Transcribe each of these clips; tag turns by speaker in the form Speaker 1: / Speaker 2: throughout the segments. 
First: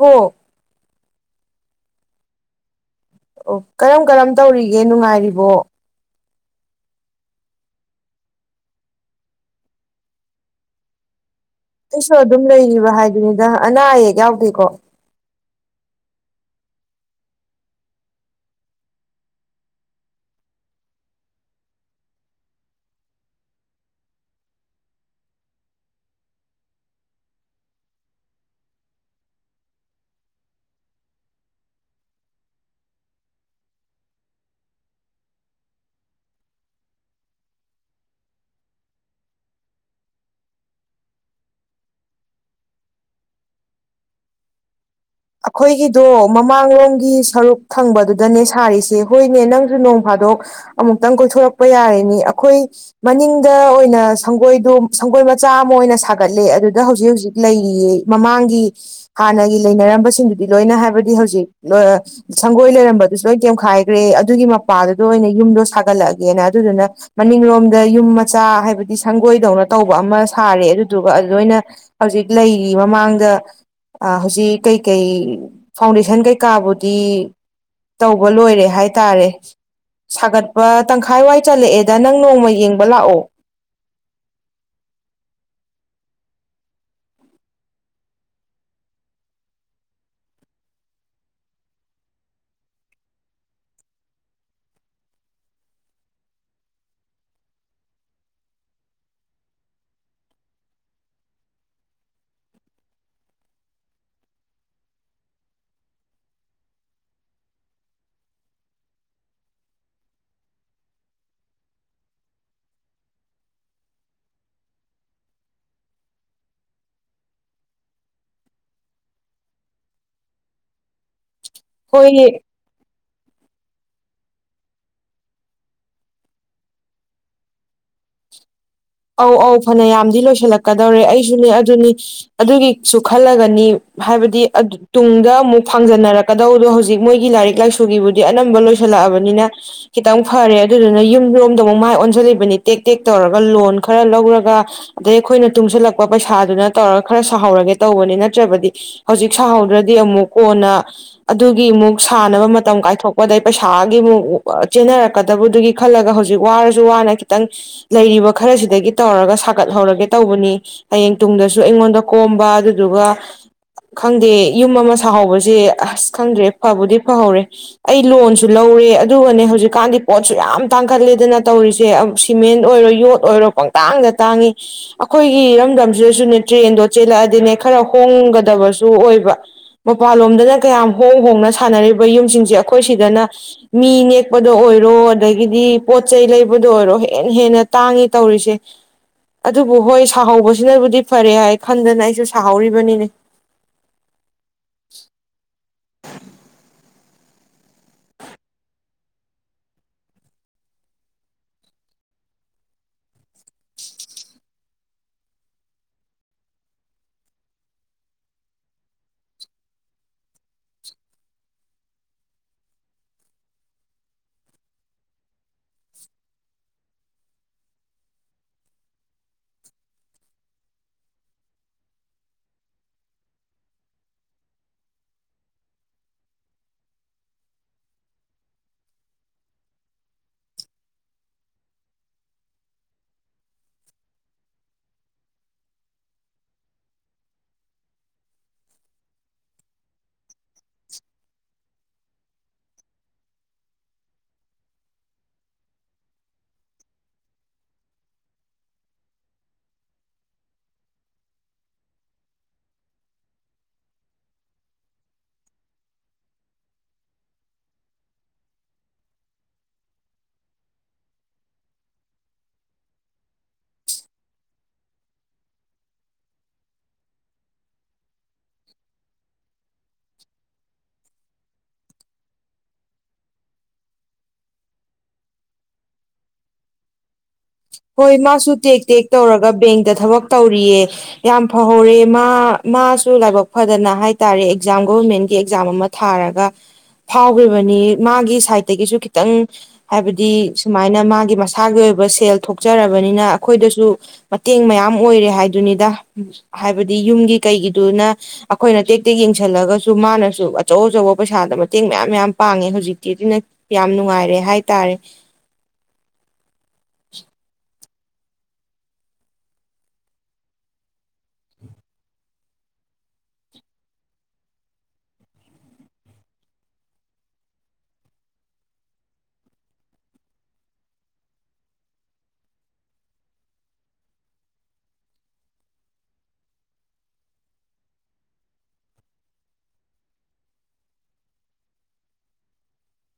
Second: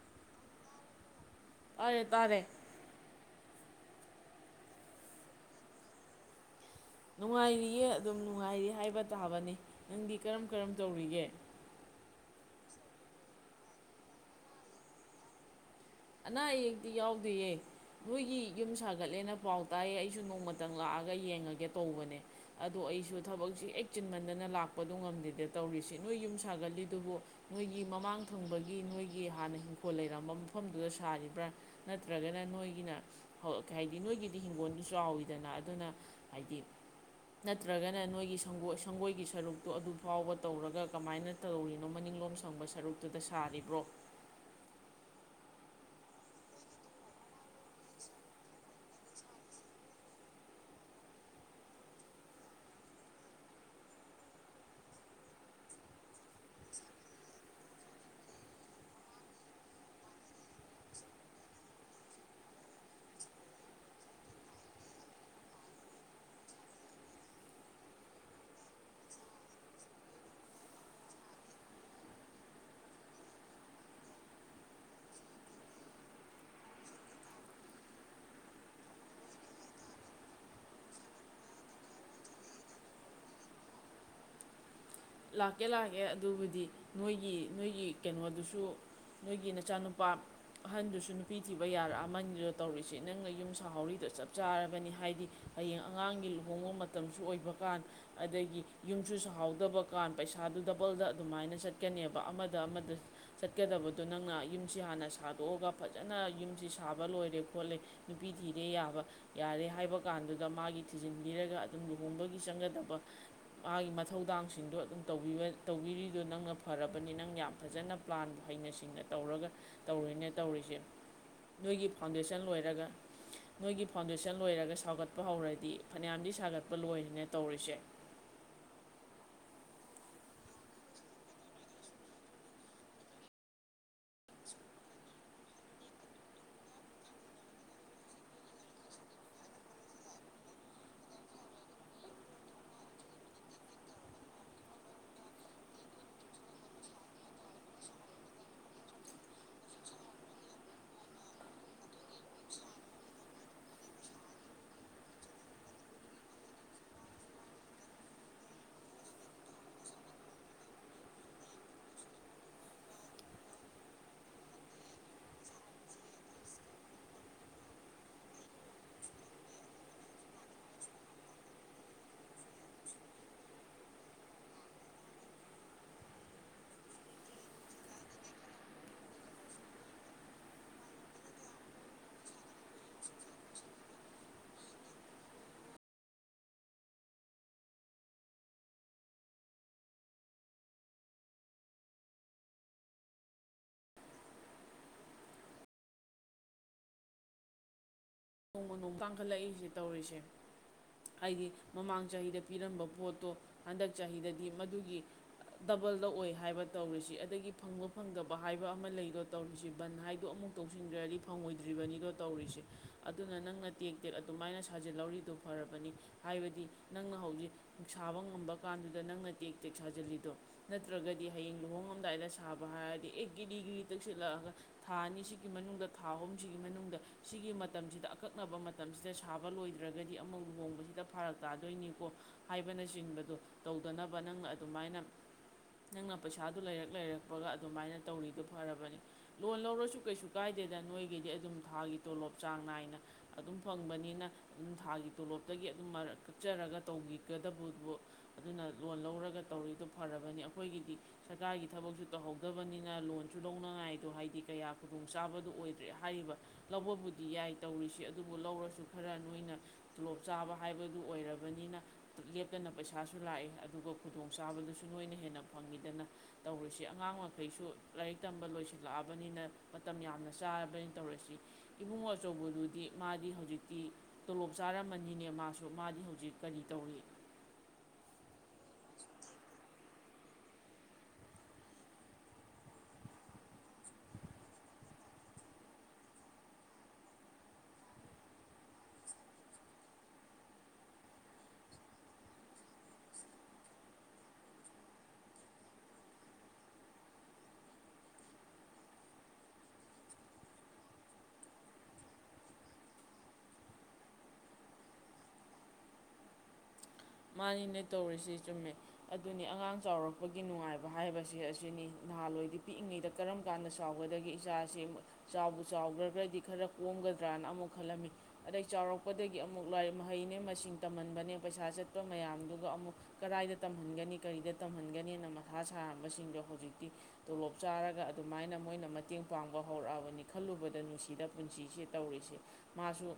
Speaker 1: ꯑꯣ
Speaker 2: ꯑꯔꯦ ꯇꯥꯔꯦ
Speaker 1: ꯑꯣ ꯀꯔꯝ ꯀꯔꯝ ꯇꯧꯔꯤꯒꯦ ꯅꯨꯡꯉꯥꯏꯔꯤꯕꯣ
Speaker 2: ꯅꯨꯡꯉꯥꯏꯔꯤꯌꯦ ꯑꯗꯨꯝ ꯅꯨꯡꯉꯥꯏꯔꯤ ꯍꯥꯏꯕ ꯇꯥꯕꯅꯤ ꯅꯪꯗꯤ ꯀꯔꯝ ꯀꯔꯝ ꯇꯧꯔꯤꯒꯦ
Speaker 1: ꯑꯩꯁꯨ ꯑꯗꯨꯝ ꯂꯩꯔꯤꯕ ꯍꯥꯏꯗꯨꯅꯤꯗ ꯑꯅꯥ ꯑꯌꯦꯛ ꯌꯥꯎꯗꯦꯀꯣ
Speaker 2: ꯑꯅꯥ ꯑꯌꯦꯛꯇꯤ ꯌꯥꯎꯗꯦꯌꯦ ꯅꯣꯏꯒꯤ ꯌꯨꯝ ꯁꯥꯒꯠꯂꯦꯅ ꯄꯥꯎ ꯇꯥꯏꯌꯦ ꯑꯩꯁꯨ ꯅꯣꯡꯃꯇꯪ ꯂꯥꯛꯑꯒ ꯌꯦꯡꯉꯒꯦ ꯇꯧꯕꯅꯦ ꯑꯗꯣ ꯑꯩꯁꯨ ꯊꯕꯛꯁꯤ ꯍꯦꯛ ꯆꯤꯟꯃꯟꯗꯅ ꯂꯥꯛꯄꯗꯣ ꯉꯝꯗꯦꯗ ꯇꯧꯔꯤꯁꯤ ꯅꯣꯏ ꯌꯨꯝ ꯁꯥꯒꯠꯂꯤꯗꯨꯕꯨ ꯅꯣꯏꯒꯤ ꯃꯃꯥꯡ ꯊꯪꯕꯒꯤ ꯅꯣꯏꯒꯤ ꯍꯥꯟꯅ ꯏꯪꯈꯣꯜ ꯂꯩꯔꯝꯝꯕ ꯃꯐꯝꯗꯨꯗ ꯁꯥꯔꯤꯕ꯭ꯔꯥ ꯅꯠꯇ꯭ꯔꯒꯅ ꯅꯣꯏꯒꯤꯅ ꯍꯥꯏꯗꯤ ꯅꯣꯏꯒꯤꯗꯤ ꯍꯤꯡꯒꯣꯜꯗꯨ ꯆꯥꯎꯋꯤꯗꯅ ꯑꯗꯨꯅ ꯍꯥꯏꯗꯤ ꯅꯠꯇ꯭ꯔꯒꯅ ꯅꯣꯏꯒꯤ ꯁꯪꯒꯣꯏ ꯁꯪꯒꯣꯏꯒꯤ ꯁꯔꯨꯛꯇꯣ ꯑꯗꯨ ꯐꯥꯎꯕ ꯇꯧꯔꯒ ꯀꯃꯥꯏꯅ ꯇꯧꯔꯤꯅꯣ ꯃꯅꯤꯡꯂꯣꯝ ꯁꯪꯕ ꯁꯔꯨꯛꯇꯨꯗ ꯁꯥꯔꯤꯕ꯭ꯔꯣ
Speaker 1: ꯑꯈꯣꯏꯒꯤꯗꯣ ꯃꯃꯥꯡꯂꯣꯝꯒꯤ ꯁꯔꯨꯛ ꯊꯪꯕꯗꯨꯗꯅꯦ ꯁꯥꯔꯤꯁꯦ ꯍꯣꯏꯅꯦ ꯅꯪꯖꯨ ꯅꯣꯡ ꯐꯥꯗꯣꯛ ꯑꯃꯨꯛꯇꯪ ꯀꯣꯏꯊꯣꯔꯛꯄ ꯌꯥꯔꯤꯅꯤ ꯑꯩꯈꯣꯏ ꯃꯅꯤꯡꯗ ꯑꯣꯏꯅ ꯁꯪꯒꯣꯏꯗꯣ ꯁꯪꯒꯣꯏ ꯃꯆꯥ ꯑꯃ ꯑꯣꯏꯅ ꯁꯥꯒꯠꯂꯦ ꯑꯗꯨꯗ ꯍꯧꯖꯤꯛ ꯍꯧꯖꯤꯛ ꯂꯩꯔꯤꯌꯦ ꯃꯃꯥꯡꯒꯤ ꯍꯥꯟꯅꯒꯤ ꯂꯩꯅꯔꯝꯕ ꯁꯤꯡꯗꯨꯗꯤ ꯂꯣꯏꯅ ꯍꯥꯏꯕꯗꯤ ꯍꯧꯖꯤꯛ ꯁꯪꯒꯣꯏ ꯂꯩꯔꯝꯕꯗꯨꯁꯨ ꯂꯣꯏꯅ ꯇꯦꯝꯈꯥꯏꯈ꯭ꯔꯦ ꯑꯗꯨꯒꯤ ꯃꯄꯥꯗꯨꯗ ꯑꯣꯏꯅ ꯌꯨꯝꯗꯣ ꯁꯥꯒꯠꯂꯛꯑꯒꯦꯅ ꯑꯗꯨꯗꯨꯅ ꯃꯅꯤꯡꯂꯣꯝꯗ ꯌꯨꯝ ꯃꯆꯥ ꯍꯥꯏꯕꯗꯤ ꯁꯪꯒꯣꯏꯗꯧꯅ ꯇꯧꯕ ꯑꯃ ꯁꯥꯔꯦ ꯑꯗꯨꯗꯨꯒ ꯑꯗꯨꯗꯅ ꯍꯧꯖꯤꯛ ꯂꯩꯔꯤ ꯃꯃꯥꯡꯗ ꯍꯧꯖꯤꯛ ꯀꯩ ꯀꯩ ꯐꯥꯎꯟꯗꯦꯁꯟ ꯀꯩꯀꯥꯕꯨꯗꯤ ꯇꯧꯕ ꯂꯣꯏꯔꯦ ꯍꯥꯏꯇꯥꯔꯦ ꯁꯥꯒꯠꯄ ꯇꯪꯈꯥꯏ ꯋꯥꯏ ꯆꯜꯂꯛꯑꯦꯗ ꯅꯪ ꯅꯣꯡꯃ ꯌꯦꯡꯕ ꯂꯥꯛꯑꯣ
Speaker 2: ꯂꯥꯛꯀꯦ ꯂꯥꯛꯀꯦ ꯑꯗꯨꯕꯨꯗꯤ ꯅꯣꯏꯒꯤ ꯅꯣꯏꯒꯤ ꯀꯩꯅꯣꯗꯨꯁꯨ ꯅꯣꯏꯒꯤ ꯅꯆꯥꯅꯨꯄꯥ ꯑꯍꯟꯗꯨꯁꯨ ꯅꯨꯄꯤ ꯊꯤꯕ ꯌꯥꯔꯑꯗꯨꯗ ꯇꯧꯔꯤꯁꯤ ꯅꯪꯅ ꯌꯨꯝ ꯁꯥꯍꯧꯔꯤꯗ ꯆꯞ ꯆꯥꯔꯕꯅꯤ ꯍꯥꯏꯗꯤ ꯍꯌꯦꯡ ꯑꯉꯥꯡꯒꯤ ꯂꯨꯍꯣꯡꯕ ꯃꯇꯝꯁꯨ ꯑꯣꯏꯕ ꯀꯥꯟ ꯑꯗꯒꯤ ꯌꯨꯝꯁꯨ ꯁꯥꯍꯧꯗꯕ ꯀꯥꯟ ꯄꯩꯁꯥꯗꯨ ꯗꯕꯜꯗ ꯑꯗꯨꯃꯥꯏꯅ ꯆꯠꯀꯅꯦꯕ ꯑꯃꯗ ꯑꯃꯗ ꯆꯠꯀꯗꯕꯗꯣ ꯅꯪꯅ ꯌꯨꯝꯁꯤ ꯍꯥꯟꯅ ꯁꯥꯗꯣꯛꯑꯒ ꯐꯖꯅ ꯌꯨꯝꯁꯤ ꯁꯥꯕ ꯂꯣꯏꯔꯦ ꯈꯣꯠꯂꯦ ꯅꯨꯄꯤ ꯊꯤꯔꯦ ꯌꯥꯕ ꯌꯥꯔꯦ ꯍꯥꯏꯕ ꯀꯥꯟꯗꯨꯗ ꯃꯥꯒꯤ ꯊꯤꯖꯤꯟꯕꯤꯔꯒ ꯑꯗꯨꯝ ꯂꯨꯍꯣꯡꯕꯒꯤ ꯆꯪꯒꯗꯕ ꯃꯥꯒꯤ ꯃꯊꯧꯗꯥꯡ ꯁꯤꯡꯗꯣ ꯑꯗꯨꯝ ꯇꯧꯕꯤꯔꯤꯗꯣ ꯅꯪꯅ ꯐꯔꯕꯅꯤ ꯅꯪ ꯌꯥꯝ ꯐꯖꯅ ꯄ꯭ꯂꯥꯟ ꯍꯩꯅ ꯁꯤꯡꯅ ꯇꯧꯔꯒ ꯇꯧꯔꯣꯏꯅꯦ ꯇꯧꯔꯤꯁꯦ ꯅꯣꯏꯒꯤ
Speaker 1: ꯍꯣꯏ
Speaker 2: ꯐꯥꯎꯟꯗꯦꯁꯟ ꯂꯣꯏꯔꯒ ꯅꯣꯏꯒꯤ ꯐꯥꯎꯟꯗꯦꯁꯟ ꯂꯣꯏꯔꯒ ꯁꯥꯒꯠꯄ ꯍꯧꯔꯗꯤ ꯐꯅꯌꯥꯝꯗꯤ ꯁꯥꯒꯠꯄ ꯂꯣꯏꯔꯦꯅꯦ ꯇꯧꯔꯤꯁꯦ
Speaker 1: ꯑꯧ ꯑꯧ ꯐꯅ ꯌꯥꯝꯗꯤ ꯂꯣꯏꯁꯤꯜꯂꯛꯀꯗꯧꯔꯦ ꯑꯩꯁꯨꯅꯦ ꯑꯗꯨꯅꯤ ꯑꯗꯨꯒꯤꯁꯨ ꯈꯜꯂꯒꯅꯤ ꯍꯥꯏꯕꯗꯤ ꯇꯨꯡꯗ ꯑꯃꯨꯛ ꯐꯪꯖꯟꯅꯔꯛꯀꯗꯧꯕꯗꯣ ꯍꯧꯖꯤꯛ ꯃꯣꯏꯒꯤ ꯂꯥꯏꯔꯤꯛ ꯂꯥꯏꯁꯨꯒꯤꯕꯨꯗꯤ ꯑꯅꯝꯕ ꯂꯣꯏꯁꯤꯜꯂꯛꯑꯕꯅꯤꯅ ꯈꯤꯇꯪ ꯐꯔꯦ ꯑꯗꯨꯗꯨꯅ ꯌꯨꯝꯔꯣꯝꯗ ꯑꯃꯨꯛ ꯃꯥꯏ ꯑꯣꯟꯁꯤꯜꯂꯤꯕꯅꯤ ꯇꯦꯛ ꯇꯦꯛ ꯇꯧꯔꯒ ꯂꯣꯟ ꯈꯔ ꯂꯧꯔꯒ ꯑꯗꯩ ꯑꯩꯈꯣꯏꯅ ꯇꯨꯡꯁꯤꯜꯂꯛꯄ ꯄꯩꯁꯥꯗꯨꯅ ꯇꯧꯔꯒ ꯈꯔ ꯁꯥꯍꯧꯔꯒꯦ ꯇꯧꯕꯅꯤ ꯅꯠꯇ꯭ꯔꯕꯗꯤ ꯍꯧꯖꯤꯛ ꯁꯥꯍꯧꯗ꯭ꯔꯗꯤ ꯑꯃꯨꯛ ꯀꯣꯟꯅ ꯑꯗꯨꯒꯤ ꯑꯃꯨꯛ ꯁꯥꯅꯕ ꯃꯇꯝ ꯀꯥꯏꯊꯣꯛꯄꯗꯩ ꯄꯩꯁꯥꯒꯤ ꯑꯃꯨꯛ ꯆꯦꯟꯅꯔꯛꯀꯗꯕꯗꯨꯒꯤ ꯈꯜꯂꯒ ꯍꯧꯖꯤꯛ ꯋꯥꯔꯁꯨ ꯋꯥꯅ ꯈꯤꯇꯪ ꯂꯩꯔꯤꯕ ꯈꯔꯁꯤ ꯇꯧꯔꯒ ꯁꯥꯒꯠꯍꯧꯔꯒꯦ ꯇꯧꯕꯅꯤ ꯍꯌꯦꯡ ꯇꯨꯡꯗꯁꯨ ꯑꯩꯉꯣꯟꯗ ꯀꯣꯝꯕ ꯑꯗꯨꯗꯨꯒ ꯈꯪꯗꯦ ꯌꯨꯝ ꯑꯃ ꯁꯥꯍꯧꯕꯁꯦ ꯑꯁ ꯈꯪꯗ꯭ꯔꯦ ꯐꯕꯨꯗꯤ ꯐꯍꯧꯔꯦ ꯑꯩ ꯂꯣꯟꯁꯨ ꯂꯧꯔꯦ ꯑꯗꯨꯒꯅꯦ ꯍꯧꯖꯤꯛꯀꯥꯟꯗꯤ ꯄꯣꯠꯁꯨ ꯌꯥꯝ ꯇꯥꯡꯈꯠꯂꯦꯗꯅ ꯇꯧꯔꯤꯁꯦ ꯁꯤꯃꯦꯟ ꯑꯣꯏꯔꯣ ꯌꯣꯠ ꯑꯣꯏꯔꯣ ꯄꯪꯇꯥꯡꯗ ꯇꯥꯡꯉꯤ ꯑꯩꯈꯣꯏꯒꯤ ꯏꯔꯝꯗꯝꯁꯤꯗꯁꯨꯅꯦ ꯇ꯭ꯔꯦꯟꯗꯣ ꯆꯦꯜꯂꯛꯑꯗꯤꯅꯦ ꯈꯔ ꯍꯣꯡꯒꯗꯕꯁꯨ ꯑꯣꯏꯕ ꯃꯄꯥꯟꯂꯣꯝꯗꯅ ꯀꯌꯥꯝ ꯍꯣꯡ ꯍꯣꯡꯅ ꯁꯥꯟꯅꯔꯤꯕ ꯌꯨꯝꯁꯤꯡꯁꯦ ꯑꯩꯈꯣꯏ ꯁꯤꯗꯅ ꯃꯤ ꯅꯦꯛꯄꯗ ꯑꯣꯏꯔꯣ ꯑꯗꯒꯤꯗꯤ ꯄꯣꯠ ꯆꯩ ꯂꯩꯕꯗ ꯑꯣꯏꯔꯣ ꯍꯦꯟꯅ ꯍꯦꯟꯅ ꯇꯥꯡꯉꯤ ꯇꯧꯔꯤꯁꯦ ꯑꯗꯨꯕꯨ ꯍꯣꯏ ꯁꯥꯍꯧꯕꯁꯤꯅꯕꯨꯗꯤ ꯐꯔꯦ ꯍꯥꯏ ꯈꯟꯗꯅ ꯑꯩꯁꯨ ꯁꯥꯍꯧꯔꯤꯕꯅꯤꯅꯦ [unintelligible]
Speaker 2: ꯅꯣꯡꯃ ꯅꯣꯡ ꯇꯥꯡꯈꯠꯂꯛꯏꯁꯦ ꯇꯧꯔꯤꯁꯦ ꯍꯥꯏꯗꯤ ꯃꯃꯥꯡ ꯆꯍꯤꯗ ꯄꯤꯔꯝꯕ ꯄꯣꯠꯇꯣ ꯍꯟꯗꯛ ꯆꯍꯤꯗꯗꯤ ꯃꯗꯨꯒꯤ ꯗꯕꯜꯗ ꯑꯣꯏ ꯍꯥꯏꯕ ꯇꯧꯔꯤꯁꯤ ꯑꯗꯒꯤ ꯐꯪꯕ ꯐꯪꯗꯕ ꯍꯥꯏꯕ ꯑꯃ ꯂꯩꯔꯣ ꯇꯧꯔꯤꯁꯤ ꯕꯟ ꯍꯥꯏꯗꯣ ꯑꯃꯨꯛ ꯇꯧꯁꯤꯟꯈ꯭ꯔꯗꯤ ꯐꯪꯉꯣꯏꯗ꯭ꯔꯤꯕꯅꯤꯗꯣ ꯇꯧꯔꯤꯁꯦ ꯑꯗꯨꯅ ꯅꯪꯅ ꯇꯦꯛ ꯇꯦꯛ ꯑꯗꯨꯃꯥꯏꯅ ꯁꯥꯖꯤꯜꯍꯧꯔꯤꯗꯨꯣ ꯐꯔꯕꯅꯤ ꯍꯥꯏꯕꯗꯤ ꯅꯪꯅ ꯍꯧꯖꯤꯛ ꯁꯥꯕ ꯉꯝꯕ ꯀꯥꯟꯗꯨꯗ ꯅꯪꯅ ꯇꯦꯛ ꯇꯦꯛ ꯁꯥꯖꯤꯜꯂꯤꯗꯣ ꯅꯠꯇ꯭ꯔꯒꯗꯤ ꯍꯌꯦꯡ ꯂꯨꯍꯣꯡꯉꯝꯗꯥꯏꯗ ꯁꯥꯕ ꯍꯥꯏꯔꯗꯤ ꯑꯦ ꯒꯤꯔꯤ ꯘꯔꯤ ꯇꯛꯁꯤꯜꯂꯛꯑꯒ ꯊꯥ ꯑꯅꯤꯁꯤꯒꯤ ꯃꯅꯨꯡꯗ ꯊꯥ ꯑꯍꯨꯝꯁꯤꯒꯤ ꯃꯅꯨꯡꯗ ꯁꯤꯒꯤ ꯃꯇꯝꯁꯤꯗ ꯑꯀꯛꯅꯕ ꯃꯇꯝꯁꯤꯗ ꯁꯥꯕ ꯂꯣꯏꯗ꯭ꯔꯒꯗꯤ ꯑꯃ ꯂꯨꯍꯣꯡꯕꯁꯤꯗ ꯐꯔꯛ ꯇꯥꯗꯣꯏꯅꯤꯀꯣ ꯍꯥꯏꯕꯅꯆꯤꯡꯕꯗꯣ ꯇꯧꯗꯅꯕ ꯅꯪꯅ ꯑꯗꯨꯃꯥꯏꯅ ꯅꯪꯅ ꯄꯩꯁꯥꯗꯨ ꯂꯩꯔꯛ ꯂꯩꯔꯛꯄꯒ ꯑꯗꯨꯃꯥꯏꯅ ꯇꯧꯔꯤꯗꯨꯣ ꯐꯔꯕꯅꯤ ꯂꯣꯟ ꯂꯧꯔꯁꯨ ꯀꯩꯁꯨ ꯀꯥꯏꯗꯦꯗ ꯅꯣꯏꯒꯤꯗꯤ ꯑꯗꯨꯝ ꯊꯥꯒꯤ ꯇꯣꯂꯣꯞ ꯆꯥꯡ ꯅꯥꯏꯅ ꯑꯗꯨꯝ ꯐꯪꯕꯅꯤꯅ ꯑꯗꯨꯝ ꯊꯥꯒꯤ ꯇꯣꯂꯣꯞꯇꯒꯤ ꯑꯗꯨꯝ ꯀꯛꯆꯔꯒ ꯇꯧꯕꯤꯒꯗꯕꯕꯨ ꯑꯗꯨꯅ ꯂꯣꯟ ꯂꯧꯔꯒ ꯇꯧꯔꯤꯗꯣ ꯐꯔꯕꯅꯤ ꯑꯩꯈꯣꯏꯒꯤꯗꯤ ꯁꯔꯀꯥꯔꯒꯤ ꯊꯕꯛꯁꯨ ꯇꯧꯍꯧꯗꯕꯅꯤꯅ ꯂꯣꯟꯁꯨ ꯂꯧꯅꯉꯥꯏꯗꯣ ꯍꯥꯏꯗꯤ ꯀꯌꯥ ꯈꯨꯗꯣꯡꯆꯥꯥꯕꯗꯨ ꯑꯣꯏꯗ꯭ꯔꯦ ꯍꯥꯏꯔꯤꯕ ꯂꯧꯕꯕꯨ ꯗꯤ ꯌꯥꯏ ꯇꯧꯔꯤꯁꯤ ꯑꯗꯨꯕꯨ ꯂꯧꯔꯁꯨ ꯈꯔ ꯅꯣꯏꯅ ꯇꯣꯂꯣꯞ ꯆꯥꯕ ꯍꯥꯏꯕꯗꯨ ꯑꯣꯏꯔꯕꯅꯤꯅ ꯂꯦꯞꯇꯅ ꯄꯩꯁꯥꯁꯨ ꯂꯥꯛꯑꯦ ꯑꯗꯨꯒ ꯈꯨꯗꯣꯡ ꯆꯥꯕꯗꯨꯁꯨ ꯅꯣꯏꯅ ꯍꯦꯟꯅ ꯐꯪꯉꯤꯗꯅ ꯇꯧꯔꯤꯁꯤ ꯑꯉꯥꯡ ꯃꯈꯩꯁꯨ ꯂꯥꯏꯔꯤꯛ ꯇꯝꯕ ꯂꯣꯏꯁꯤꯜꯂꯛꯑꯕꯅꯤꯅ ꯃꯇꯝ ꯌꯥꯝꯅ ꯆꯥꯔꯕꯅꯤꯅ ꯇꯧꯔꯁꯤ ꯏꯕꯨꯡ ꯑꯆꯧꯕꯗꯨꯗꯤ ꯃꯥꯗꯤ ꯍꯧꯖꯤꯛꯇꯤ ꯇꯣꯂꯣꯞ ꯆꯥꯔꯝꯃꯅꯤꯅꯦ ꯃꯥꯁꯨ ꯃꯥꯗꯤ ꯍꯧꯖꯤꯛ ꯀꯔꯤ ꯇꯧꯔꯤ
Speaker 1: ꯍꯣꯏ ꯃꯥꯁꯨ ꯇꯦꯛ ꯇꯦꯛ ꯇꯧꯔꯒ ꯕꯦꯡꯇ ꯊꯕꯛ ꯇꯧꯔꯤꯌꯦ ꯌꯥꯝ ꯐꯍꯧꯔꯦ ꯃꯥ ꯃꯥꯁꯨ ꯂꯥꯏꯕꯛ ꯐꯗꯅ ꯍꯥꯏ ꯇꯥꯔꯦ ꯑꯦꯛꯖꯥꯝ ꯒꯣꯚꯔꯃꯦꯟꯒꯤ ꯑꯦꯛꯖꯥꯝ ꯑꯃ ꯊꯥꯔꯒ ꯐꯥꯎꯈ꯭ꯔꯤꯕꯅꯤ ꯃꯥꯒꯤ ꯁꯥꯏꯠꯇꯒꯤꯁꯨ ꯈꯤꯇꯪ ꯍꯥꯏꯕꯗꯤ ꯁꯨꯃꯥꯏꯅ ꯃꯥꯒꯤ ꯃꯁꯥꯒꯤ ꯑꯣꯏꯕ ꯁꯦꯜ ꯊꯣꯛꯆꯔꯕꯅꯤꯅ ꯑꯩꯈꯣꯏꯗꯁꯨ ꯃꯇꯦꯡ ꯃꯌꯥꯝ ꯑꯣꯏꯔꯦ ꯍꯥꯏꯗꯨꯅꯤꯗ ꯍꯥꯏꯕꯗꯤ ꯌꯨꯝꯒꯤ ꯀꯩꯒꯤꯗꯨꯅ ꯑꯩꯈꯣꯏꯅ ꯇꯦ ꯇꯦꯛ ꯌꯦꯡꯁꯤꯜꯂꯒꯁꯨ ꯃꯥꯅꯁꯨ ꯑꯆꯧ ꯑꯆꯧꯕ ꯄꯩꯁꯥꯗ ꯃꯇꯦꯡ ꯃꯌꯥꯝ ꯌꯥꯝ ꯄꯥꯡꯉꯦ ꯍꯧꯖꯤꯛꯇꯤ ꯑꯗꯨꯅ ꯌꯥꯝ ꯅꯨꯡꯉꯥꯏꯔꯦ ꯍꯥꯏꯇꯥꯔꯦ
Speaker 2: ꯃꯥꯅꯤꯅꯦ ꯇꯧꯔꯤꯁꯤ ꯆꯨꯝꯃꯦ ꯑꯗꯨꯅꯤ ꯑꯉꯥꯡ ꯆꯥꯎꯔꯛꯄꯒꯤ ꯅꯨꯡꯉꯥꯏꯕ ꯍꯥꯏꯕꯁꯦ ꯑꯁꯤꯅꯤ ꯅꯍꯥꯟꯋꯥꯏꯗꯤ ꯄꯤꯛꯏꯉꯩꯗ ꯀꯔꯝ ꯀꯥꯟꯗ ꯆꯥꯎꯒꯗꯒꯦ ꯏꯆꯥꯁꯤ ꯆꯥꯎꯕ ꯆꯥꯎꯈ꯭ꯔꯒ꯭ꯔꯗꯤ ꯈꯔ ꯀꯣꯝꯒꯗ꯭ꯔꯅ ꯑꯃꯨꯛ ꯈꯜꯂꯝꯃꯤ ꯑꯗꯩ ꯆꯥꯎꯔꯛꯄꯗꯒꯤ ꯑꯃꯨꯛ ꯂꯥꯏꯔꯤꯛ ꯃꯍꯩꯅꯦ ꯃꯁꯤꯡ ꯇꯝꯍꯟꯕꯅꯦ ꯄꯩꯁꯥ ꯈꯣꯄ ꯃꯌꯥꯝꯗꯨꯒ ꯑꯃꯨꯛ ꯀꯗꯥꯏꯗ ꯇꯝꯍꯟꯒꯅꯤ ꯀꯔꯤꯗ ꯇꯝꯍꯟꯒꯅꯤꯅ ꯃꯊꯥ ꯁꯥꯔꯝꯕꯁꯤꯡꯗꯣ ꯍꯧꯖꯤꯛꯇꯤ ꯇꯣꯂꯣꯞ ꯆꯥꯔꯒ ꯑꯗꯨꯃꯥꯏꯅ ꯃꯣꯏꯅ ꯃꯇꯦꯡ ꯄꯥꯡꯕ ꯍꯧꯔꯛꯑꯕꯅꯤ ꯈꯜꯂꯨꯕꯗ ꯅꯨꯡꯁꯤꯗ ꯄꯨꯟꯁꯤꯁꯦ ꯇꯧꯔꯤꯁꯦ ꯃꯥꯁꯨ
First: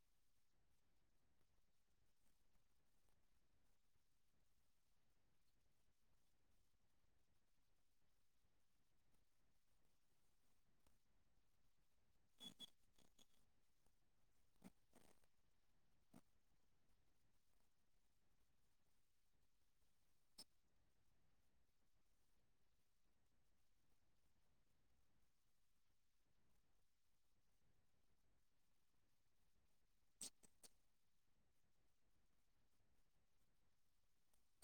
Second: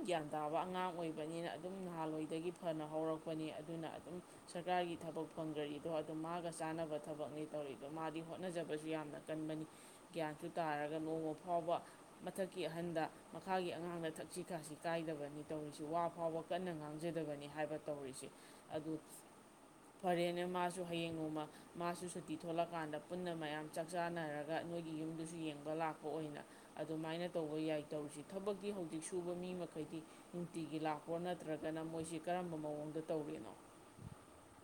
Speaker 2: ꯒ꯭ꯌꯥꯟ ꯇꯥꯕ ꯑꯉꯥꯡ ꯑꯣꯏꯕꯅꯤꯅ ꯑꯗꯨꯝ ꯅꯍꯥꯟꯋꯥꯏꯗꯒꯤ ꯐꯅ ꯍꯧꯔꯛꯄꯅꯤ ꯑꯗꯨꯅ ꯑꯗꯨꯝ ꯁꯔꯀꯥꯔꯒꯤ ꯊꯕꯛ ꯐꯪꯈ꯭ꯔꯤꯗꯣ ꯑꯗꯨꯝ ꯃꯥꯒ ꯆꯥꯅꯕ ꯊꯕꯛꯅꯤ ꯇꯧꯔꯤꯗꯣ ꯃꯥꯗꯤ ꯍꯣꯠꯅꯖꯕꯁꯨ ꯌꯥꯝꯅ ꯀꯟꯕꯅꯤ ꯒ꯭ꯌꯥꯟꯁꯨ ꯇꯥꯔꯒ ꯅꯣꯡꯃ ꯐꯥꯎꯕ ꯃꯊꯛꯀꯤ ꯑꯍꯟꯗ ꯃꯈꯥꯒꯤ ꯑꯉꯥꯡꯗ ꯊꯛꯁꯤ ꯈꯥꯁꯤ ꯀꯥꯏꯗꯕꯅꯤ ꯇꯧꯔꯤꯁꯤ ꯋꯥ ꯐꯥꯎꯕ ꯀꯟꯅ ꯉꯥꯡꯖꯗꯕꯅꯤ ꯍꯥꯏꯕ ꯇꯧꯔꯤꯁꯦ ꯑꯗꯨ ꯐꯔꯦꯅꯦ ꯃꯥꯁꯨ ꯍꯌꯦꯡ ꯅꯣꯡꯃ ꯃꯥꯁꯨ ꯁꯨꯇꯤ ꯊꯣꯛꯣꯂꯛꯀꯥꯟꯗ ꯄꯨꯟꯅ ꯃꯌꯥꯝ ꯆꯥꯛ ꯆꯥꯅꯔꯒ ꯅꯣꯏꯒꯤ ꯌꯨꯝꯗꯨꯁꯨ ꯌꯦꯡꯕ ꯂꯥꯛꯄ ꯑꯣꯏꯅ ꯑꯗꯨꯃꯥꯏꯅ ꯇꯧꯕ ꯌꯥꯏ ꯇꯧꯔꯤꯁꯤꯦ ꯊꯕꯛꯇꯤ ꯍꯧꯖꯤꯛ ꯁꯨꯕ ꯃꯤ ꯃꯈꯩꯗꯤ ꯅꯨꯡꯇꯤꯒꯤ ꯂꯥꯛꯄꯣ ꯅꯠꯇ꯭ꯔꯒꯅ ꯃꯣꯏꯁꯤ ꯀꯔꯝꯕ ꯃꯑꯣꯡꯗ ꯇꯧꯔꯤꯏꯅꯣ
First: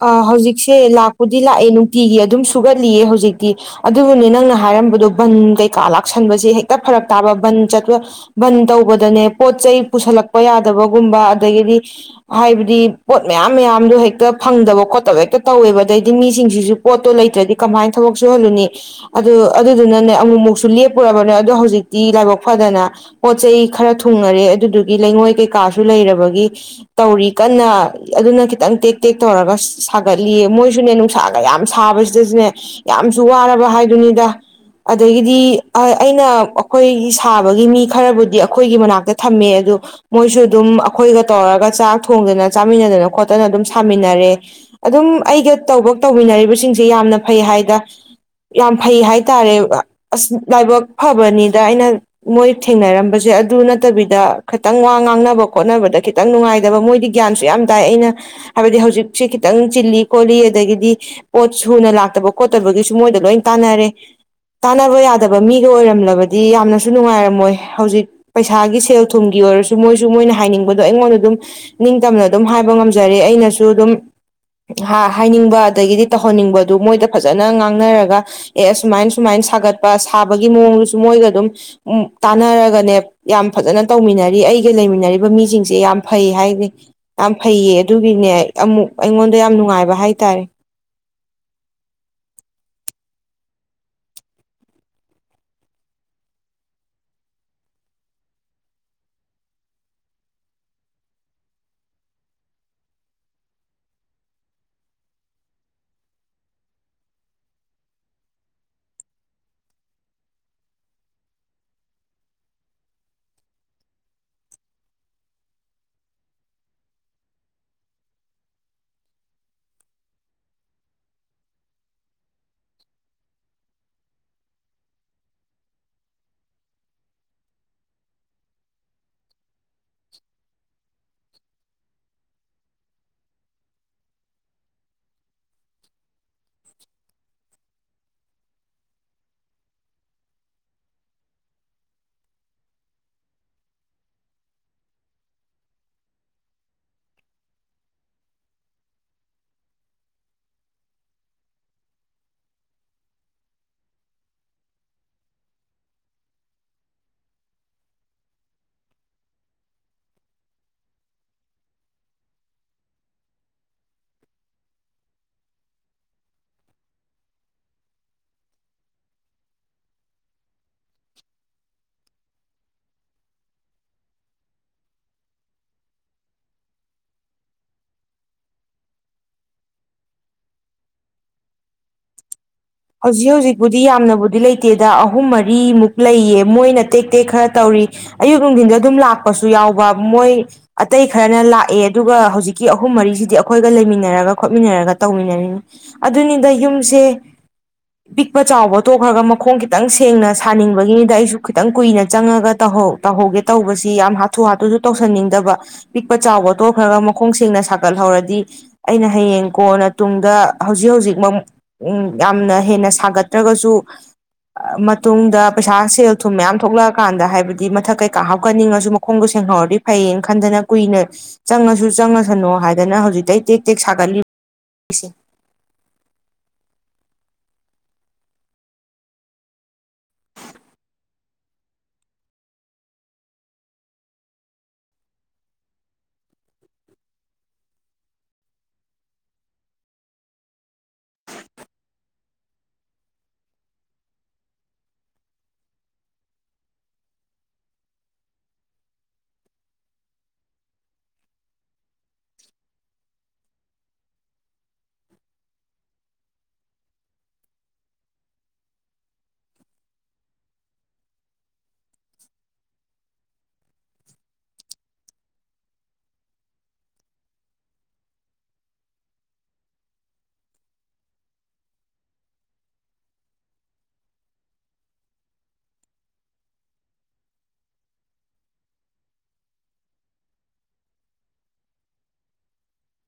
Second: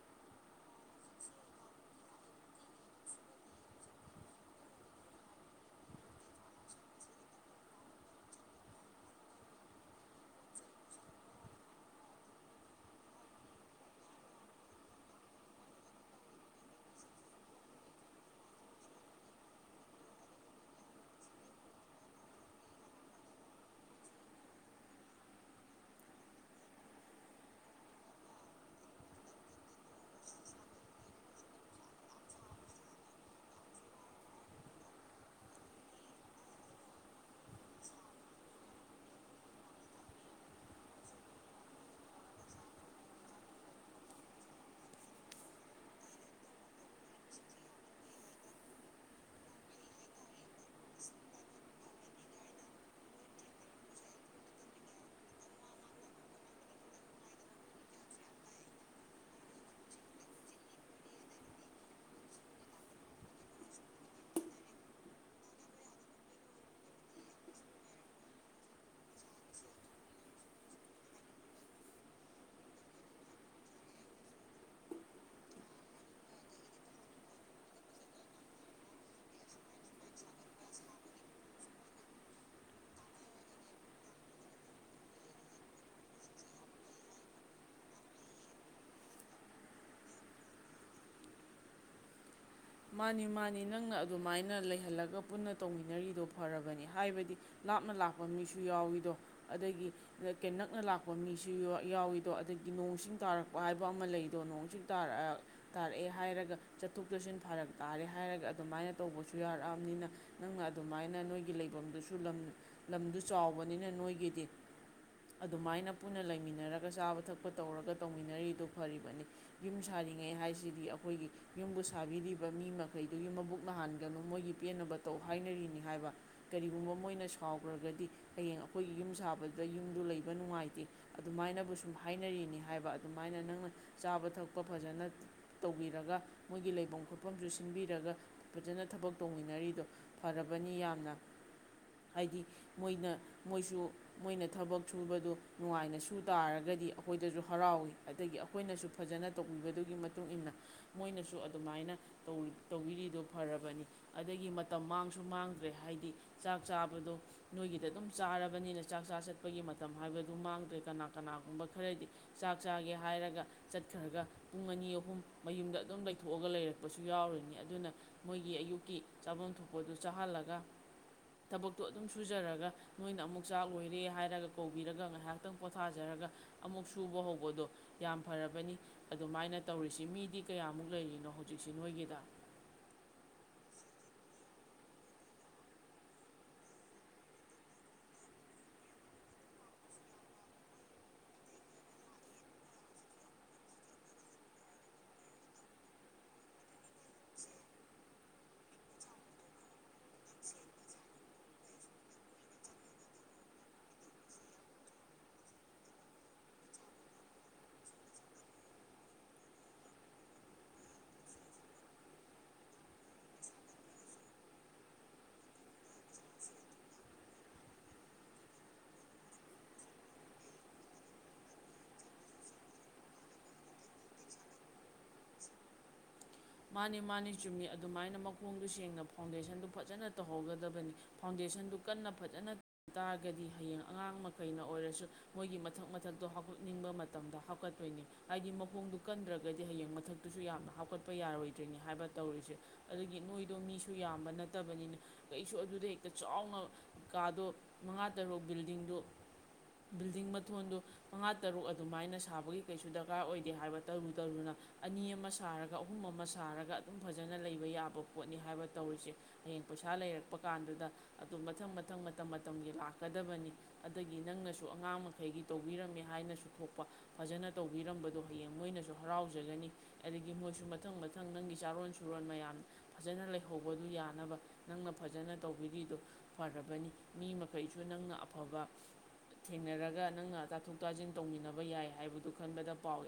Speaker 1: ꯑ ꯍꯧꯖꯤꯛꯁꯦ ꯂꯥꯛꯄꯨꯗꯤ ꯂꯥꯛꯑꯦ ꯅꯨꯡꯇꯤꯒꯤ ꯑꯗꯨꯝ ꯁꯨꯒꯠꯂꯤꯌꯦ ꯍꯧꯖꯤꯛꯇꯤ ꯑꯗꯨꯕꯨꯅꯦ ꯅꯪꯅ ꯍꯥꯏꯔꯝꯕꯗꯣ ꯕꯟ ꯀꯩꯀꯥ ꯂꯥꯛꯁꯟꯕꯁꯦ ꯍꯦꯛꯇ ꯐꯔꯛ ꯇꯥꯕ ꯕꯟ ꯆꯠꯄ ꯕꯟ ꯇꯧꯕꯗꯅꯦ ꯄꯣꯠ ꯆꯩ ꯄꯨꯁꯜꯂꯛꯄ ꯌꯥꯗꯕꯒꯨꯝꯕ ꯑꯗꯒꯤꯗꯤ ꯍꯥꯏꯕꯗꯤ ꯄꯣꯠ ꯃꯌꯥꯝ ꯃꯌꯥꯝꯗꯣ ꯍꯦꯛꯇ ꯐꯪꯗꯕ ꯈꯣꯠꯇꯕ ꯍꯦꯛꯇ ꯇꯧꯋꯦꯕ ꯑꯗꯩꯗꯤ ꯃꯤꯁꯤꯡꯁꯤꯁꯨ ꯄꯣꯠꯇꯣ ꯂꯩꯇ꯭ꯔꯗꯤ ꯀꯃꯥꯏꯅ ꯊꯕꯛ ꯁꯨꯍꯜꯂꯨꯅꯤ ꯑꯗꯨ ꯑꯗꯨꯗꯨꯅꯅꯦ ꯑꯃꯨꯛꯃꯨꯛꯁꯨ ꯂꯦꯞꯄꯨꯔꯕꯅꯦ ꯑꯗꯣ ꯍꯧꯖꯤꯛꯇꯤ ꯂꯥꯏꯕꯛ ꯐꯗꯅ ꯄꯣꯠ ꯆꯩ ꯈꯔ ꯊꯨꯡꯉꯔꯦ ꯑꯗꯨꯗꯨꯒꯤ ꯂꯩꯉꯣꯏ ꯀꯩꯀꯥꯁꯨ ꯂꯩꯔꯕꯒꯤ ꯇꯧꯔꯤ ꯀꯟꯅ ꯑꯗꯨꯅ ꯈꯤꯇꯪ ꯇꯦꯛ ꯑꯦꯦꯛ ꯇꯧꯔꯒ ꯁꯥꯒꯠꯂꯤꯌꯦ ꯃꯣꯏꯁꯨꯅꯦ ꯅꯨꯡꯁꯥꯒ ꯌꯥꯝ ꯁꯥꯕꯁꯤꯗꯁꯨꯅꯦ ꯌꯥꯝꯁꯨ ꯋꯥꯔꯕ ꯍꯥꯏꯗꯨꯅꯤꯗ ꯑꯗꯒꯤꯗꯤ ꯑꯩꯅ ꯑꯩꯈꯣꯏꯒꯤ ꯁꯥꯕꯒꯤ ꯃꯤ ꯈꯔꯕꯨꯗꯤ ꯑꯩꯈꯣꯏꯒꯤ ꯃꯅꯥꯛꯇ ꯊꯝꯃꯦ ꯑꯗ ꯃꯣꯏꯁꯨ ꯑꯗꯨꯝ ꯑꯩꯈꯣꯏꯒ ꯇꯧꯔꯒ ꯆꯥꯛ ꯊꯣꯡꯗꯅ ꯆꯥꯃꯤꯟꯅꯗꯅ ꯈꯣꯠꯇꯅ ꯑꯗꯨꯝ ꯁꯥꯃꯤꯟꯅꯔꯦ ꯑꯗꯨꯝ ꯑꯩꯒ ꯇꯕꯛ ꯇꯧꯃꯤꯟꯅꯔꯤꯕꯁꯤꯡꯁꯦ ꯌꯥꯝꯅ ꯐꯩ ꯍꯥꯏꯗ ꯌꯥꯝ ꯐꯩ ꯍꯥꯏꯇꯥꯔꯦ ꯑꯁ ꯂꯥꯏꯕꯛ ꯐꯕꯅꯤꯗ ꯑꯩꯅ ꯃꯣꯏ ꯊꯦꯡꯅꯔꯝꯕꯁꯦ ꯑꯗꯨ ꯅꯠꯇꯕꯤꯗ ꯈꯤꯇꯪ ꯋꯥ ꯉꯥꯡꯅꯕ ꯈꯣꯠꯅꯕꯗ ꯈꯤꯇꯪ ꯅꯨꯡꯉꯥꯏꯇꯕ ꯃꯣꯏꯗꯤ ꯒ꯭ꯌꯥꯟꯁꯨ ꯌꯥꯝ ꯇꯥꯏ ꯑꯩꯅ ꯍꯥꯏꯕꯗꯤ ꯍꯧꯖꯤꯛꯁꯤ ꯈꯤꯇꯪ ꯆꯤꯜꯂꯤ ꯈꯣꯠꯂꯤ ꯑꯗꯒꯤꯗꯤ ꯄꯣꯠ ꯁꯨꯅ ꯂꯥꯛꯇꯕ ꯈꯣꯠꯇꯕꯒꯤꯁꯨ ꯃꯣꯏꯗ ꯂꯣꯏ ꯇꯥꯟꯅꯔꯦ ꯇꯥꯟꯅꯕ ꯌꯥꯗꯕ ꯃꯤꯒ ꯑꯣꯏꯔꯝꯂꯕꯗꯤ ꯌꯥꯝꯅꯁꯨ ꯅꯨꯡꯉꯥꯏꯔꯝꯃꯣꯏ ꯍꯧꯖꯤꯛ ꯄꯩꯁꯥꯒꯤ ꯁꯦꯜ ꯊꯨꯝꯒꯤ ꯑꯣꯏꯔꯁꯨ ꯃꯣꯏꯁꯨ ꯃꯣꯏꯅ ꯍꯥꯏꯅꯤꯡꯕꯗꯣ ꯑꯩꯉꯣꯟꯗ ꯑꯗꯨꯝ ꯅꯤꯡꯇꯝꯅ ꯑꯗꯨꯝ ꯍꯥꯏꯕ ꯉꯝꯖꯔꯦ ꯑꯩꯅꯁꯨ ꯑꯗꯨꯝ ꯍꯥꯏꯅꯤꯡꯕ ꯑꯗꯒꯤꯗꯤ ꯇꯧꯍꯟꯅꯤꯡꯕꯗꯨ ꯃꯣꯏꯗ ꯐꯖꯅ ꯉꯥꯡꯅꯔꯒ ꯑꯦ ꯑꯃꯥꯏꯅ ꯁꯨꯃꯥꯏꯅ ꯁꯥꯒꯠꯄ ꯁꯥꯕꯒꯤ ꯃꯑꯣꯡꯗꯨꯁꯨ ꯃꯣꯏꯒ ꯑꯗꯨꯝ ꯇꯥꯟꯅꯔꯒꯅꯦ ꯌꯥꯝ ꯐꯖꯅ ꯇꯧꯃꯤꯟꯅꯔꯤ ꯑꯩꯒ ꯂꯩꯃꯤꯟꯅꯔꯤꯕ ꯃꯤꯁꯤꯡꯁꯦ ꯌꯥꯝ ꯐꯩ ꯍꯥꯏꯗꯤ ꯌꯥꯝ ꯐꯩꯌꯦ ꯑꯗꯨꯒꯤꯅꯦ ꯑꯃꯨꯛ ꯑꯩꯉꯣꯟꯗ ꯌꯥꯝ ꯅꯨꯡꯉꯥꯏꯕ ꯍꯥꯏꯇꯥꯔꯦ
Speaker 2: ꯃꯥꯅꯤ ꯃꯥꯅꯤ ꯅꯪꯅ ꯑꯗꯨꯃꯥꯏꯅ ꯂꯩꯍꯜꯂꯒ ꯄꯨꯟꯅ ꯇꯧꯃꯤꯟꯅꯔꯤꯗꯣ ꯐꯔꯕꯅꯤ ꯍꯥꯏꯕꯗꯤ ꯂꯥꯞꯅ ꯂꯥꯛꯄ ꯃꯤꯁꯨ ꯌꯥꯎꯏꯗꯣ ꯑꯗꯒꯤ ꯀ ꯅꯛꯅ ꯂꯥꯛꯄ ꯃꯤꯁꯨ ꯌꯥꯎꯏꯗꯣ ꯑꯗꯒꯤ ꯅꯣꯡꯁꯤꯡ ꯇꯥꯔꯛꯄ ꯍꯥꯏꯕ ꯑꯃ ꯂꯩꯗꯣ ꯅꯣꯡꯁꯤꯡꯥꯔ ꯇꯥꯔꯛꯑꯦ ꯍꯥꯏꯔꯒ ꯆꯠꯊꯣꯛ ꯆꯠꯁꯤꯟ ꯐꯔꯛ ꯇꯥꯔꯦ ꯍꯥꯏꯔꯒ ꯑꯗꯨꯃꯥꯏꯅ ꯇꯧꯕꯁꯨ ꯌꯥꯔꯛꯑꯕꯅꯤꯅ ꯅꯪꯅ ꯑꯗꯨꯃꯥꯏꯅ ꯅꯣꯏꯒꯤ ꯂꯩꯐꯝꯗꯨꯁꯨ ꯂꯝ ꯂꯝꯗꯨ ꯆꯥꯎꯕꯅꯤꯅ ꯅꯣꯏꯒꯤꯗꯤ ꯑꯗꯨꯃꯥꯏꯅ ꯄꯨꯟꯅ ꯂꯩꯃꯤꯟꯅꯔꯒ ꯆꯥꯕ ꯊꯛꯄ ꯇꯧꯔꯒ ꯇꯧꯃꯤꯟꯅꯔꯤꯗꯨ ꯐꯔꯤꯕꯅꯤ ꯌꯨꯝ ꯁꯥꯔꯤꯉꯩ ꯍꯥꯏꯁꯤꯗꯤ ꯑꯩꯈꯣꯏꯒꯤ ꯌꯨꯝꯕꯨ ꯁꯥꯕꯤꯗꯤ ꯃꯤ ꯃꯈꯩꯗꯨꯒꯤ ꯃꯕꯨꯛ ꯅꯥꯍꯟꯒꯅꯨ ꯃꯣꯏꯒꯤ ꯄꯦꯟꯅꯕ ꯇꯧ ꯍꯥꯏꯅꯔꯤꯅꯤ ꯍꯥꯏꯕ ꯀꯔꯤꯒꯨꯝꯕ ꯃꯣꯏꯅ ꯁꯥꯎꯈ꯭ꯔꯒꯗꯤ ꯍꯌꯦꯡ ꯑꯩꯈꯣꯏꯒꯤ ꯌꯨꯝ ꯁꯥꯕꯗ ꯌꯨꯝꯗꯨ ꯂꯩꯕ ꯅꯨꯡꯉꯥꯏꯇꯦ ꯑꯗꯨꯃꯥꯏꯅꯕꯨ ꯁꯨꯝ ꯍꯥꯏꯅꯔꯤꯅꯤ ꯍꯥꯏꯕ ꯑꯗꯨꯃꯥꯏꯅ ꯅꯪꯅ ꯆꯥꯕ ꯊꯛꯄ ꯐꯖꯅ ꯇꯧꯕꯤꯔꯒ ꯃꯣꯏꯒꯤ ꯂꯩꯐꯝ ꯃꯐꯝꯁꯨ ꯁꯤꯟꯕꯤꯔꯒ ꯐꯖꯅ ꯊꯕꯛ ꯇꯧꯃꯤꯟꯅꯔꯤꯗꯣ ꯐꯔꯕꯅꯤ ꯌꯥꯝꯅ ꯍꯥꯏꯗꯤ ꯃꯣꯏꯅ ꯃꯣꯏꯁꯨ ꯃꯣꯏꯅ ꯊꯕꯛ ꯁꯨꯕꯗ ꯅꯨꯡꯉꯥꯏꯅ ꯁꯨ ꯇꯥꯔꯒꯗꯤ ꯑꯩꯈꯣꯏꯗꯁꯨ ꯍꯔꯥꯎꯋꯤ ꯑꯗꯒꯤ ꯑꯩꯈꯣꯏꯅꯁꯨ ꯐꯖꯅ ꯇꯧꯕꯤꯕꯗꯨꯒꯤ ꯃꯇꯨꯡ ꯃꯇꯨꯡꯏꯟꯅ ꯃꯣꯏꯅꯁꯨ ꯑꯗꯨꯃꯥꯏꯅ ꯇꯧꯕꯤꯔꯤꯗꯨꯣ ꯐꯔꯕꯅꯤ ꯑꯗꯒꯤ ꯃꯇꯝ ꯃꯥꯡꯁꯨ ꯃꯥꯡꯗ꯭ꯔꯦ ꯍꯥꯏꯗꯤ ꯆꯥꯛ ꯆꯥꯕꯗꯣ ꯅꯣꯏꯒꯤꯗ ꯑꯗꯨꯝ ꯆꯥꯔꯕꯅꯤꯅ ꯆꯥꯛ ꯆꯥ ꯆꯠꯄꯒꯤ ꯃꯇꯝ ꯍꯥꯏꯕꯗꯨ ꯃꯥꯡꯗ꯭ꯔꯦ ꯀꯅꯥ ꯀꯅꯥꯒꯨꯝꯕ ꯈꯔꯗꯤ ꯆꯥꯛ ꯆꯥꯒꯦ ꯍꯥꯏꯔꯒ ꯆꯠꯈ꯭ꯔꯒ ꯄꯨꯡ ꯑꯅꯤ ꯑꯍꯨꯝ ꯃꯌꯨꯝꯗ ꯑꯗꯨꯝ ꯂꯩꯊꯣꯛꯑꯒ ꯂꯩꯔꯛꯦ ꯊꯣꯛꯄꯁꯨ ꯌꯥꯎꯔꯤꯅꯤ ꯑꯗꯨꯅ ꯃꯣꯏꯒꯤ ꯑꯌꯨꯛꯀꯤ ꯆꯥꯐꯝ ꯊꯣꯛꯄꯗꯨ ꯆꯥꯍꯜꯂꯒ ꯊꯕꯛꯇꯣ ꯑꯗꯨꯝ ꯁꯨꯖꯔꯒ ꯅꯣꯏꯅ ꯑꯃꯨꯛ ꯆꯥꯛ ꯂꯣꯏꯔꯦ ꯍꯥꯏꯔꯒ ꯀꯧꯕꯤꯔꯒ ꯉꯥꯏꯍꯥꯛꯇꯪ ꯄꯣꯊꯥꯖꯔꯒ ꯑꯃꯨꯛ ꯁꯨꯕ ꯍꯧꯕꯗꯣ ꯌꯥꯝ ꯐꯔꯕꯅꯤ ꯑꯗꯨꯃꯥꯏꯅ ꯇꯧꯔꯤꯁꯤ ꯃꯤꯗꯤ ꯀꯌꯥꯃꯨꯛ ꯂꯩꯔꯤꯅꯣꯖꯤꯛ ꯍꯁꯇ꯭ꯔꯤꯛꯁꯤ ꯅꯣꯏꯒꯤꯗ
Speaker 1: ꯍꯧꯖꯤꯛ ꯍꯧꯖꯤꯛꯄꯨꯗꯤ ꯌꯥꯝꯅꯕꯨꯗꯤ ꯂꯩꯇꯦꯗ ꯑꯍꯨꯝ ꯃꯔꯤꯃꯨꯛ ꯂꯩꯌꯦ ꯃꯣꯏꯅ ꯇꯦꯛ ꯇꯦꯛ ꯈꯔ ꯇꯧꯔꯤ ꯑꯌꯨꯛ ꯅꯨꯡꯊꯤꯟꯗ ꯑꯗꯨꯝ ꯂꯥꯛꯄꯁꯨ ꯌꯥꯎꯕ ꯃꯣꯏ ꯑꯇꯩ ꯈꯔꯅ ꯂꯥꯛꯑꯦ ꯑꯗꯨꯒ ꯍꯧꯖꯤꯛꯀꯤ ꯑꯍꯨꯝ ꯃꯔꯤꯁꯤꯗꯤ ꯑꯩꯈꯣꯏꯒ ꯂꯩꯃꯤꯟꯅꯔꯒ ꯈꯣꯠꯃꯤꯟꯅꯔꯒ ꯇꯧꯃꯤꯟꯅꯔꯤꯅꯤ ꯑꯗꯨꯅꯤꯗ ꯌꯨꯝꯁꯦ ꯄꯤꯛꯄ ꯆꯥꯎꯕ ꯇꯣꯛꯈ꯭ꯔꯒ ꯃꯈꯣꯡ ꯈꯤꯇꯪ ꯁꯦꯡꯅ ꯁꯥꯅꯤꯡꯕꯒꯤꯅꯤꯗ ꯑꯩꯁꯨ ꯈꯤꯇꯪ ꯀꯨꯏꯅ ꯆꯪꯉꯒ ꯇꯧꯍꯧꯒꯦ ꯇꯧꯕꯁꯤ ꯌꯥꯝ ꯍꯥꯊꯨ ꯍꯥꯊꯨꯁꯨ ꯇꯧꯁꯟꯅꯤꯡꯗꯕ ꯄꯤꯛꯄ ꯆꯥꯎꯕ ꯇꯣꯛꯈ꯭ꯔꯒ ꯃꯈꯣꯡ ꯁꯦꯡꯅ ꯁꯥꯒꯠꯍꯧꯔꯗꯤ ꯑꯩꯅ ꯍꯌꯦꯡ ꯀꯣꯅ ꯇꯨꯡꯗ ꯍꯧꯖꯤꯛ ꯍꯧꯖꯤꯛꯃꯛ ꯌꯥꯝꯅ ꯍꯦꯟꯅ ꯁꯥꯒꯠꯇ꯭ꯔꯒꯁꯨ ꯃꯇꯨꯡꯗ ꯄꯩꯁꯥ ꯁꯦꯜ ꯊꯨꯝ ꯃꯌꯥꯝ ꯊꯣꯛꯂꯛꯑꯀꯥꯟꯗ ꯍꯥꯏꯕꯗꯤ ꯃꯊꯛ ꯀꯩꯀꯥ ꯍꯥꯞꯀꯠꯅꯤꯡꯉꯁꯨ ꯃꯈꯣꯡꯗꯣ ꯁꯦꯡꯍꯧꯔꯗꯤ ꯐꯩꯌꯦꯅ ꯈꯟꯗꯅ ꯀꯨꯏꯅ ꯆꯪꯉꯁꯨ ꯆꯪꯉꯁꯅꯨ ꯍꯥꯏꯗꯅ ꯍꯧꯖꯤꯛꯇꯇꯩ ꯇꯦꯛ ꯇꯦꯛ ꯁꯥꯒꯠꯂꯤꯁꯦ
Speaker 2: ꯃꯥꯅꯤ ꯃꯥꯅꯤ ꯆꯨꯝꯃꯤ ꯑꯗꯨꯃꯥꯏꯅ ꯃꯈꯣꯡꯗꯨ ꯁꯦꯡꯅ ꯐꯥꯎꯟꯗꯦꯁꯟꯗꯨ ꯐꯖꯅ ꯇꯧꯍꯧꯒꯗꯕꯅꯤ ꯐꯥꯎꯟꯗꯦꯁꯟꯗꯨ ꯀꯟꯅ ꯐꯖꯅ ꯇꯥꯔꯒꯗꯤ ꯍꯌꯦꯡ ꯑꯉꯥꯡ ꯃꯈꯩꯅ ꯑꯣꯏꯔꯁꯨ ꯃꯣꯏꯒꯤ ꯃꯊꯛ ꯃꯊꯛꯇꯣ ꯍꯥꯞꯀꯠꯅꯤꯡꯕ ꯃꯇꯝꯗ ꯍꯥꯞꯀꯠꯄꯩꯅꯤ ꯍꯥꯏꯗꯤ ꯃꯈꯣꯡꯗꯨ ꯀꯟꯗ꯭ꯔꯒꯗꯤ ꯍꯌꯦꯡ ꯃꯊꯛꯇꯨꯁꯨ ꯌꯥꯝꯅ ꯍꯥꯞꯀꯠꯄ ꯆꯠꯄ ꯌꯥꯔꯣꯏꯗ꯭ꯔꯔꯤꯅꯤ ꯍꯥꯏꯕ ꯇꯧꯔꯤꯁꯦ ꯑꯗꯨꯗꯒꯤ ꯅꯣꯏꯗꯣ ꯃꯤꯁꯨ ꯌꯥꯝꯕ ꯅꯠꯇꯕꯅꯤꯅ ꯀꯩꯁꯨ ꯑꯗꯨꯗ ꯍꯦꯛꯇ ꯆꯥꯎꯅ ꯀꯥꯗꯣ ꯃꯉꯥ ꯇꯔꯨꯛ ꯕꯤꯜꯗꯤꯡꯗ ꯕꯤꯜꯗꯤꯡ ꯃꯊꯣꯟꯗꯨ ꯃꯉꯥ ꯇꯔꯨꯛ ꯑꯗꯨꯃꯥꯏꯅ ꯁꯥꯕꯒꯤ ꯀꯩꯁꯨ ꯗꯔꯀꯥꯔ ꯑꯣꯏꯗꯦ ꯍꯥꯏꯕ ꯇꯧꯔꯨ ꯇꯧꯔꯨꯅ ꯑꯅꯤ ꯑꯃ ꯁꯥꯔꯒ ꯑꯍꯨꯝ ꯑꯃ ꯁꯥꯔꯒ ꯑꯗꯨꯝ ꯐꯖꯅ ꯂꯩꯕ ꯌꯥꯕ ꯄꯣꯠꯅꯤ ꯍꯥꯏꯕ ꯇꯧꯔꯤꯁꯦ ꯍꯌꯦꯡ ꯄꯩꯁꯥ ꯂꯩꯔꯛꯄ ꯀꯥꯟꯗꯨꯗ ꯑꯗꯨꯝ ꯃꯊꯪ ꯃꯊꯪ ꯃꯇꯝ ꯃꯇꯝꯒꯤ ꯂꯥꯛꯀꯗꯕꯅꯤ ꯑꯗꯒꯤ ꯅꯪꯅꯁꯨ ꯑꯉꯥꯡ ꯃꯈꯩꯒꯤ ꯇꯧꯕꯤꯔꯝꯃꯦ ꯍꯥꯏꯅꯁꯨ ꯊꯣꯛꯄ ꯐꯖꯅ ꯇꯧꯕꯤꯔꯝꯕꯗꯣ ꯍꯌꯦꯡ ꯃꯣꯏꯅꯁꯨ ꯍꯔꯥꯎꯖꯒꯅꯤ ꯑꯗꯒꯤ ꯃꯣꯏꯁꯨ ꯃꯊꯪ ꯃꯊꯪ ꯅꯪꯒꯤ ꯆꯥꯔꯣꯟ ꯁꯨꯔꯣꯟ ꯃꯌꯥꯝ ꯐꯖꯅ ꯂꯩꯍꯧꯕꯗꯨ ꯌꯥꯅꯕ ꯅꯪꯅ ꯐꯖꯅ ꯇꯧꯕꯤꯔꯤꯗꯨ ꯐꯔꯕꯅꯤ ꯃꯤ ꯃꯈꯩꯁꯨ ꯅꯪꯅ ꯑꯐꯕ ꯊꯦꯡꯅꯔꯒ ꯅꯪꯅ ꯇꯥꯊꯣꯛ ꯇꯥꯖꯤꯟ ꯇꯧꯃꯤꯟꯅꯕ ꯌꯥꯏ ꯍꯥꯏꯕꯗꯨ ꯈꯟꯒꯗ ꯄꯥꯎ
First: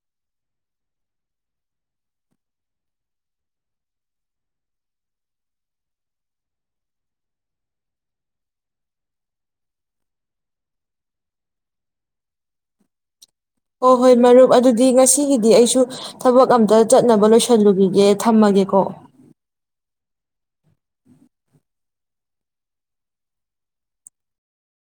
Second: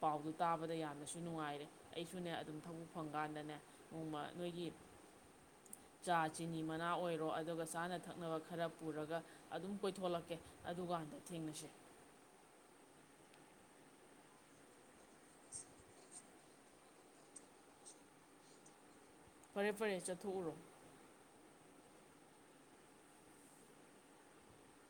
Speaker 2: ꯄꯥꯎꯗꯨ ꯇꯥꯕꯗ ꯌꯥꯝꯅꯁꯨ ꯅꯨꯡꯉꯥꯏꯔꯦ ꯑꯩꯁꯨꯅꯦ ꯑꯗꯨꯝ ꯊꯕꯛ ꯐꯪꯀꯥꯟꯗꯅꯦ ꯅꯣꯡꯃ ꯅꯣꯏꯒꯤ ꯆꯥ ꯆꯤꯅꯤ ꯃꯅꯥ ꯑꯣꯏꯔꯣ ꯑꯗꯨꯒ ꯆꯥꯅ ꯊꯛꯅꯕ ꯈꯔ ꯄꯨꯔꯒ ꯑꯗꯨꯝ ꯀꯣꯏꯊꯣꯛꯂꯛꯀꯦ ꯑꯗꯨꯒꯥꯟꯗ ꯊꯦꯡꯅꯁꯤ
Speaker 1: ꯍꯣ ꯍꯣꯏ ꯃꯔꯨꯞ ꯑꯗꯨꯗꯤ ꯉꯁꯤꯒꯤꯗꯤ ꯑꯩꯁꯨ ꯊꯕꯛ ꯑꯝꯇ ꯆꯠꯅꯕ ꯂꯣꯏꯁꯜꯂꯨꯒꯤꯒꯦ ꯊꯝꯃꯒꯦꯀꯣ
Speaker 2: ꯐꯔꯦ ꯐꯔꯦ ꯆꯠꯊꯣꯛꯎꯔꯣ